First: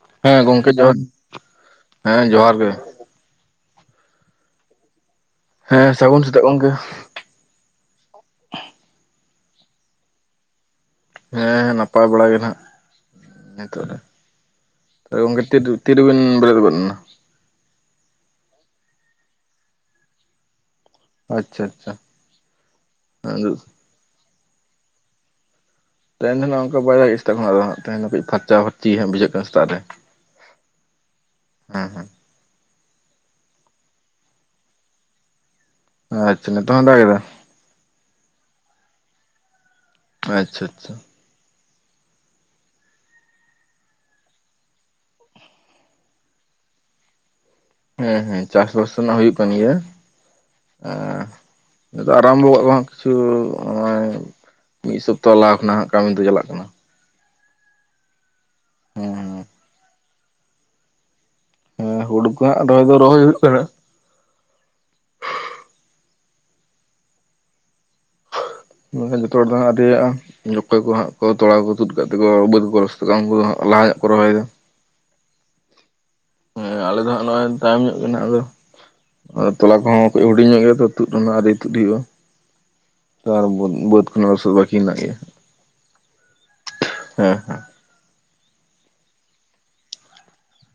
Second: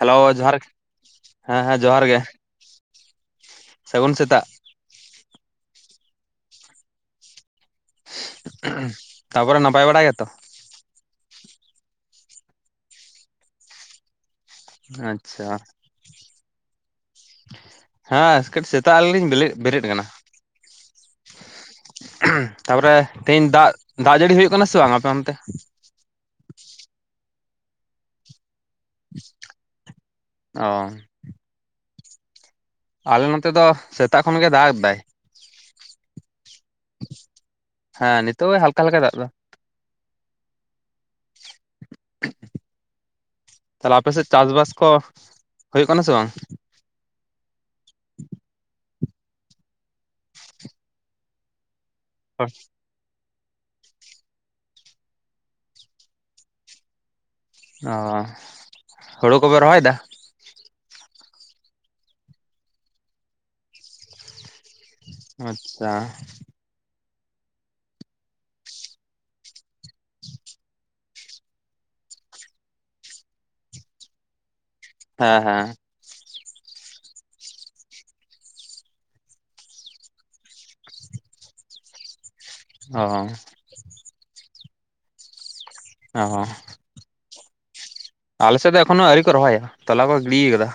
Hello ᱦᱮᱸ ᱡᱚᱦᱟᱨ ᱜᱚᱝᱠᱮ ᱡᱚᱦᱟᱸᱨ ᱦᱮᱸ ᱡᱚᱦᱟᱨ ᱜᱮ ᱦᱮᱸ ᱡᱚᱦᱟᱸᱨ ᱜᱮ ᱥᱟᱹᱜᱩᱱ ᱥᱮᱛᱟᱜ ᱦᱮᱸ ᱥᱟᱹᱜᱩᱱ ᱥᱮᱛᱟᱜ ᱜᱚᱢᱠᱮ ᱛᱟᱯᱚᱨᱮ ᱱᱟᱯᱟᱭ ᱵᱟᱲᱟ ᱜᱮᱛᱚ ᱦᱮᱸ ᱦᱮᱸ ᱱᱟᱯᱟᱭ ᱵᱟᱲᱟ ᱜᱮ ᱱᱟᱜ ᱱᱤᱛᱚᱜ ᱫᱚ ᱛᱚ ᱜᱚᱝᱠᱮ ᱟᱪᱪᱷᱟ ᱛᱤᱨ ᱛᱤᱨᱤᱵᱤᱱ ᱵᱮᱨᱮᱫ ᱜᱚᱫᱽᱱᱟ ᱦᱮᱸ ᱠᱟᱹᱴᱤᱡ ᱥᱮᱛᱟᱜ ᱨᱮᱞᱤᱧ ᱵᱮᱞᱮᱫ ᱵᱮᱨᱮᱫ ᱠᱟᱱᱟ ᱟᱪᱪᱷᱟ ᱟᱪᱪᱷᱟ ᱛᱟᱯᱚᱨᱮ ᱛᱮᱦᱮᱧ ᱛᱮᱦᱤᱧ ᱫᱟᱜ ᱫᱟᱜ ᱡᱟᱹᱲᱤ ᱦᱩᱭᱩᱜ ᱠᱟᱱᱟ ᱥᱮ ᱵᱟᱝ ᱟᱯᱮ ᱚᱱᱛᱮ ᱛᱮᱦᱮᱱ ᱫᱚ ᱱᱟᱸᱜ ᱚᱝᱠᱟ [unintelligible] ᱥᱮᱛᱟᱜ ᱠᱷᱳᱱᱟᱜ ᱫᱚ ᱦᱟᱸᱜ ᱛᱮᱦᱮᱧ ᱫᱚ ᱠᱤᱡ ᱯᱷᱟᱨᱪᱟ ᱠᱟᱭᱟᱭ ᱪᱤ ᱦᱟᱸᱜ ᱵᱩᱡᱷᱟᱹᱜ ᱠᱟᱱ ᱥᱮᱛᱟᱜ ᱨᱮ ᱚ ᱦᱮᱸ ᱦᱮᱸ ᱟᱞᱮ ᱱᱚᱸᱛᱮ ᱫᱚ ᱥᱮᱛᱟᱜ ᱠᱷᱚᱱ ᱜᱮ ᱫᱟᱜ ᱮᱫᱟᱭ ᱟᱪᱪᱷᱟ ᱱᱤᱛᱚᱜ ᱦᱚᱸ ᱫᱟᱜ ᱮᱫᱟ ᱦᱮᱸ ᱱᱤᱛᱚᱜ ᱮ ᱦᱟᱞᱠᱟ ᱦᱟᱞᱠᱟᱭ ᱫᱟᱜ ᱮᱫᱟ ᱟᱪᱪᱷᱟ ᱟᱪᱪᱷᱟ ᱛᱟᱦᱚᱞᱮ ᱟᱯᱮ ᱥᱮᱜ ᱪᱟᱥ ᱵᱟᱥ ᱠᱚ ᱦᱳᱭᱳᱜ ᱠᱟᱱᱟ ᱥᱮ ᱵᱟᱝ ᱦᱮᱸ ᱦᱮᱸ ᱪᱟᱥ ᱵᱟᱥ ᱱᱟᱜ ᱦᱩᱭᱩᱜ ᱠᱟᱱ ᱜᱮᱭᱟ ᱱᱤᱛᱚᱜ ᱟᱨᱟᱢᱵᱚ ᱠᱚᱜ ᱠᱚ ᱦᱟᱸᱜ ᱠᱤᱪᱷᱩ ᱚᱸᱜᱼᱚᱭ ᱢᱤᱫ ᱥᱚᱯᱛᱟᱦᱚ ᱞᱟᱦᱟ ᱠᱷᱚᱱᱟᱜ ᱦᱟᱸᱜ ᱠᱟᱹᱢᱤ ᱫᱚ ᱪᱟᱞᱟᱜ ᱠᱟᱱᱟ ᱚ ᱦᱳᱲᱳ ᱦᱮᱸ ᱠᱚᱵᱮ ᱨᱚᱦᱚᱭ ᱫᱟ ᱦᱮᱸ ᱦᱩᱲᱩ ᱠᱚ ᱦᱟᱸᱜ ᱨᱚᱦᱚᱭ ᱫᱚ ᱨᱚᱦᱚᱭ ᱦᱩᱭᱩᱜ ᱠᱟᱱᱟ ᱟᱪᱪᱷᱟ ᱢᱮᱱᱠᱷᱟᱱ ᱡᱚᱛᱚ ᱦᱚᱲ ᱫᱚ ᱦᱟᱸᱜ ᱟᱣᱨᱤᱭᱟᱜᱼᱟ ᱚᱠᱚᱭ ᱠᱚ ᱦᱟᱸᱜ ᱠᱚ ᱛᱚᱲᱟ ᱠᱚᱠᱚ ᱛᱩᱫ ᱠᱟᱜ ᱛᱮᱠᱚ ᱵᱟᱹᱫ ᱠᱚᱠᱚ ᱞᱚᱥᱚᱫᱟ ᱩᱱᱠᱩ ᱫᱚ ᱦᱟᱸᱜ ᱞᱟᱦᱟ ᱧᱚᱜ ᱠᱚ ᱨᱚᱦᱚᱭᱮᱫᱟ ᱦᱮᱸ ᱦᱮᱸ ᱦᱮᱸ ᱟᱞᱮ ᱫᱚ ᱦᱟᱸᱜ ᱱᱚᱜᱼᱚᱭ ᱛᱟᱭᱚᱢ ᱧᱚᱜ ᱠᱟᱱᱟ ᱟᱫᱚ ᱟᱨ ᱛᱚᱞᱟ ᱠᱚᱦᱚᱸ ᱠᱟᱹᱡ ᱦᱩᱰᱤᱧ ᱧᱚᱜ ᱜᱮᱭᱟ ᱛᱚ ᱛᱩᱫ ᱨᱮᱱᱟᱜ ᱟᱨ [unintelligible] ᱟᱣᱨᱤ ᱛᱩᱫ ᱦᱩᱭᱩᱜᱼᱟ ᱛᱚ ᱟᱨ ᱚ ᱵᱟᱹᱫ ᱵᱟᱹᱫ ᱠᱷᱚᱱᱟ ᱞᱚᱥᱚᱫ ᱵᱟᱹᱠᱤ ᱢᱮᱱᱟᱜ ᱜᱮᱭᱟ ᱚ ᱦᱮᱸ ᱦᱮᱸ ᱟᱞᱮ ᱥᱮᱫ ᱫᱚ ᱮᱠᱷᱚᱱᱳ ᱟᱹᱣᱨᱤ ᱠᱚ ᱨᱚᱦᱚᱭᱟ ᱛᱟᱞᱟ ᱠᱚ ᱜᱤᱰᱤᱠᱟᱫᱟ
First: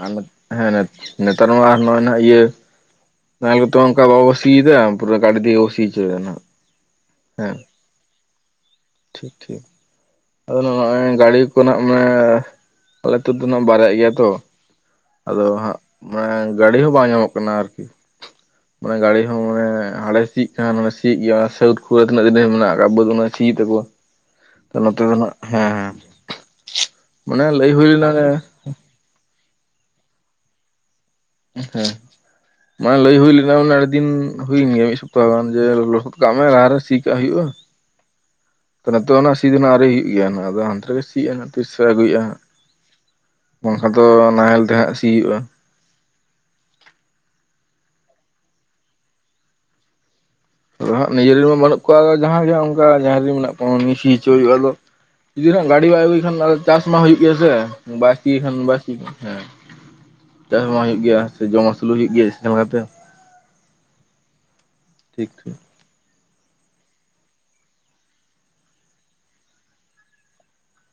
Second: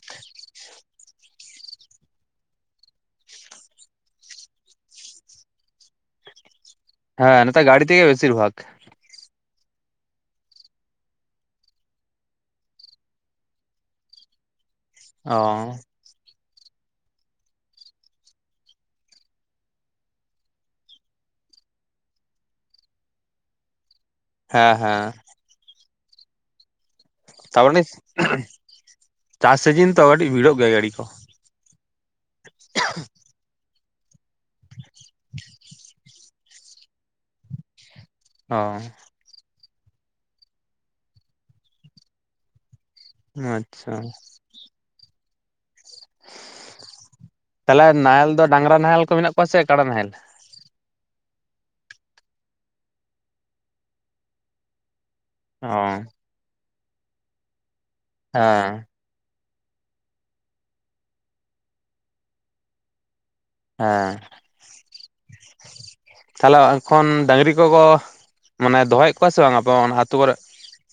ᱦᱮᱸ ᱟᱨ ᱦᱮᱸ ᱱᱮᱛᱟᱨ ᱢᱟ ᱱᱚᱜᱼᱚᱭ ᱱᱟᱸᱜ ᱤᱭᱟᱹ ᱱᱟᱦᱮᱞ ᱠᱚᱛᱚ ᱚᱝᱠᱟ ᱵᱟᱠᱚ ᱥᱤᱭᱮᱫᱟ ᱯᱩᱨᱟᱹ ᱜᱟᱹᱰᱤ ᱛᱮᱜᱮ ᱠᱚ ᱥᱤ ᱪᱳᱭᱫᱟ ᱱᱟᱸᱜ ᱦᱮᱸ ᱱᱮᱛᱟᱨ ᱜᱟᱹᱰᱤ ᱛᱮᱜᱮ ᱵᱮᱥᱤᱨ ᱵᱷᱟᱜ ᱴᱷᱤᱠ ᱴᱷᱤᱠ ᱟᱫᱚ ᱱᱚᱜᱼᱚᱭ ᱜᱟᱹᱲᱤ ᱠᱚᱱᱟᱜ ᱢᱟᱱᱮ ᱟᱞᱮ ᱟᱹᱛᱩ ᱫᱚ ᱱᱟᱜ ᱵᱟᱨᱭᱟᱜ ᱜᱮᱭᱟ ᱛᱚ ᱚ ᱟᱫᱚ ᱦᱟᱸᱜ ᱢᱟᱱᱮ ᱜᱟᱹᱰᱤ ᱦᱚᱸ ᱵᱟᱝ ᱧᱟᱢᱚᱜ ᱠᱟᱱᱟ ᱟᱨᱠᱤ ᱢᱟᱱᱮ ᱜᱟᱹᱲᱤ ᱦᱚᱸ ᱢᱟᱱᱮ ᱦᱟᱲᱮᱭ ᱥᱤᱜ ᱠᱷᱟᱱ ᱦᱟᱱᱮᱭ ᱥᱤᱭᱮᱜ ᱜᱮᱭᱟ ᱥᱟᱹᱩᱫ ᱠᱚᱨᱮ ᱛᱤᱱᱟᱹᱜ ᱫᱤᱱᱮᱢ ᱢᱮᱱᱟᱜ ᱟᱠᱟᱜ ᱵᱟᱹᱫ ᱩᱱᱟᱹᱜ ᱮ ᱥᱤ ᱦᱮᱸ [unintelligible] ᱱᱚᱛᱮ ᱦᱮᱸ ᱫᱚ ᱱᱟᱜ ᱦᱮᱸ ᱦᱮᱸ ᱢᱟᱱᱮ ᱞᱟᱹᱭ ᱛᱟᱯᱚᱨᱮ ᱦᱩᱭ ᱞᱮᱱᱟ ᱱᱮ ᱪᱟᱥ ᱥᱤᱡᱤᱱ ᱛᱚ ᱠᱟᱹᱴᱤᱡ ᱵᱷᱤᱲᱚᱜ ᱜᱮᱭᱟ ᱜᱟᱹᱰᱤ ᱠᱚ ᱦᱮᱸ ᱢᱟᱱᱮ ᱞᱟᱹᱭ ᱦᱩᱭ ᱞᱮᱱᱟ ᱢᱟᱱᱮ ᱟᱹᱰᱤ ᱫᱤᱱ ᱦᱩᱭᱮᱱ ᱜᱮᱭᱟ ᱢᱤᱫ ᱥᱚᱯᱛᱟᱦᱚ ᱜᱟᱱ ᱜᱮ ᱞᱚᱥᱚᱫ ᱠᱟᱜ ᱢᱮ ᱞᱟᱦᱟᱨᱮ ᱥᱤ ᱠᱟᱜ ᱦᱩᱭᱩᱜᱼᱟ ᱚ ᱱᱤᱛᱚᱜ ᱱᱟᱜ ᱥᱤ ᱫᱚ ᱱᱟᱜ ᱟᱣᱨᱤ ᱦᱩᱭᱩᱜ ᱜᱮᱭᱟ ᱱᱟᱜ ᱟᱫᱚ ᱦᱟᱱᱛᱮ ᱨᱮᱜᱮ ᱥᱤᱭᱮᱜᱼᱟᱭ ᱦᱟᱸᱜ ᱛᱤᱥᱮ ᱟᱹᱜᱩᱭᱼᱟ ᱦᱟᱸᱜ ᱟᱪᱪᱷᱟ ᱵᱟᱝᱠᱷᱟᱱ ᱫᱚ ᱱᱟᱦᱮᱞ ᱛᱮ ᱦᱟᱸᱜ ᱥᱤ ᱦᱩᱭᱩᱜᱼᱟ ᱛᱟᱦᱚᱞᱮ ᱱᱟᱦᱮᱞ ᱫᱚ ᱰᱟᱝᱨᱟ ᱱᱟᱦᱮᱞ ᱠᱚ ᱢᱮᱱᱟᱜ ᱠᱚᱣᱟ ᱥᱮ ᱠᱟᱰᱟ ᱱᱟᱦᱮᱞ? ᱟᱫᱚ ᱦᱟᱸᱜ ᱱᱤᱡᱮᱨᱮᱢᱟ ᱵᱟᱹᱱᱩᱜ ᱠᱚᱣᱟ ᱟᱫᱚ ᱡᱟᱦᱟᱸ ᱜᱮ ᱚᱱᱠᱟ ᱡᱟᱦᱟ ᱨᱮ ᱢᱮᱱᱟᱜ ᱠᱚᱣᱟ ᱥᱤ ᱦᱚᱪᱚ ᱦᱩᱭᱩᱜᱼᱟ ᱟᱫᱚ᱾ ᱡᱩᱫᱤ ᱱᱟᱜ ᱚ ᱜᱟᱹᱰᱤ ᱦᱮᱸ ᱵᱟᱭ ᱟᱹᱜᱩᱭ ᱠᱷᱟᱱ ᱪᱟᱥ ᱢᱟ ᱦᱩᱭᱩᱜ ᱜᱮᱭᱟ ᱥᱮ ᱵᱟᱭ ᱥᱤᱭ ᱠᱷᱟᱱ ᱵᱟᱭ ᱥᱤ ᱦᱮᱸ ᱪᱟᱥ ᱢᱟ ᱦᱩᱭᱩᱜ ᱜᱮᱭᱟ ᱥᱮ ᱡᱚᱢ ᱟᱹᱥᱩᱞᱩ ᱦᱩᱭᱩᱜ ᱜᱮᱭᱟ ᱡᱟᱦᱟ ᱞᱮᱠᱟᱛᱮ᱾ ᱦᱮᱸ ᱴᱷᱤᱠ ᱴᱷᱤᱠ ᱛᱟᱦᱚᱞᱮ ᱮᱠᱷᱚᱱ ᱰᱟᱹᱝᱨᱤ ᱠᱚᱠᱚ ᱢᱟᱱᱮ ᱫᱚᱦᱚᱭᱮᱫ ᱠᱚᱣᱟ ᱥᱮ ᱵᱟᱝ ᱟᱯᱮ ᱚᱱᱟ ᱟᱹᱛᱩ ᱠᱚᱨᱮᱫ?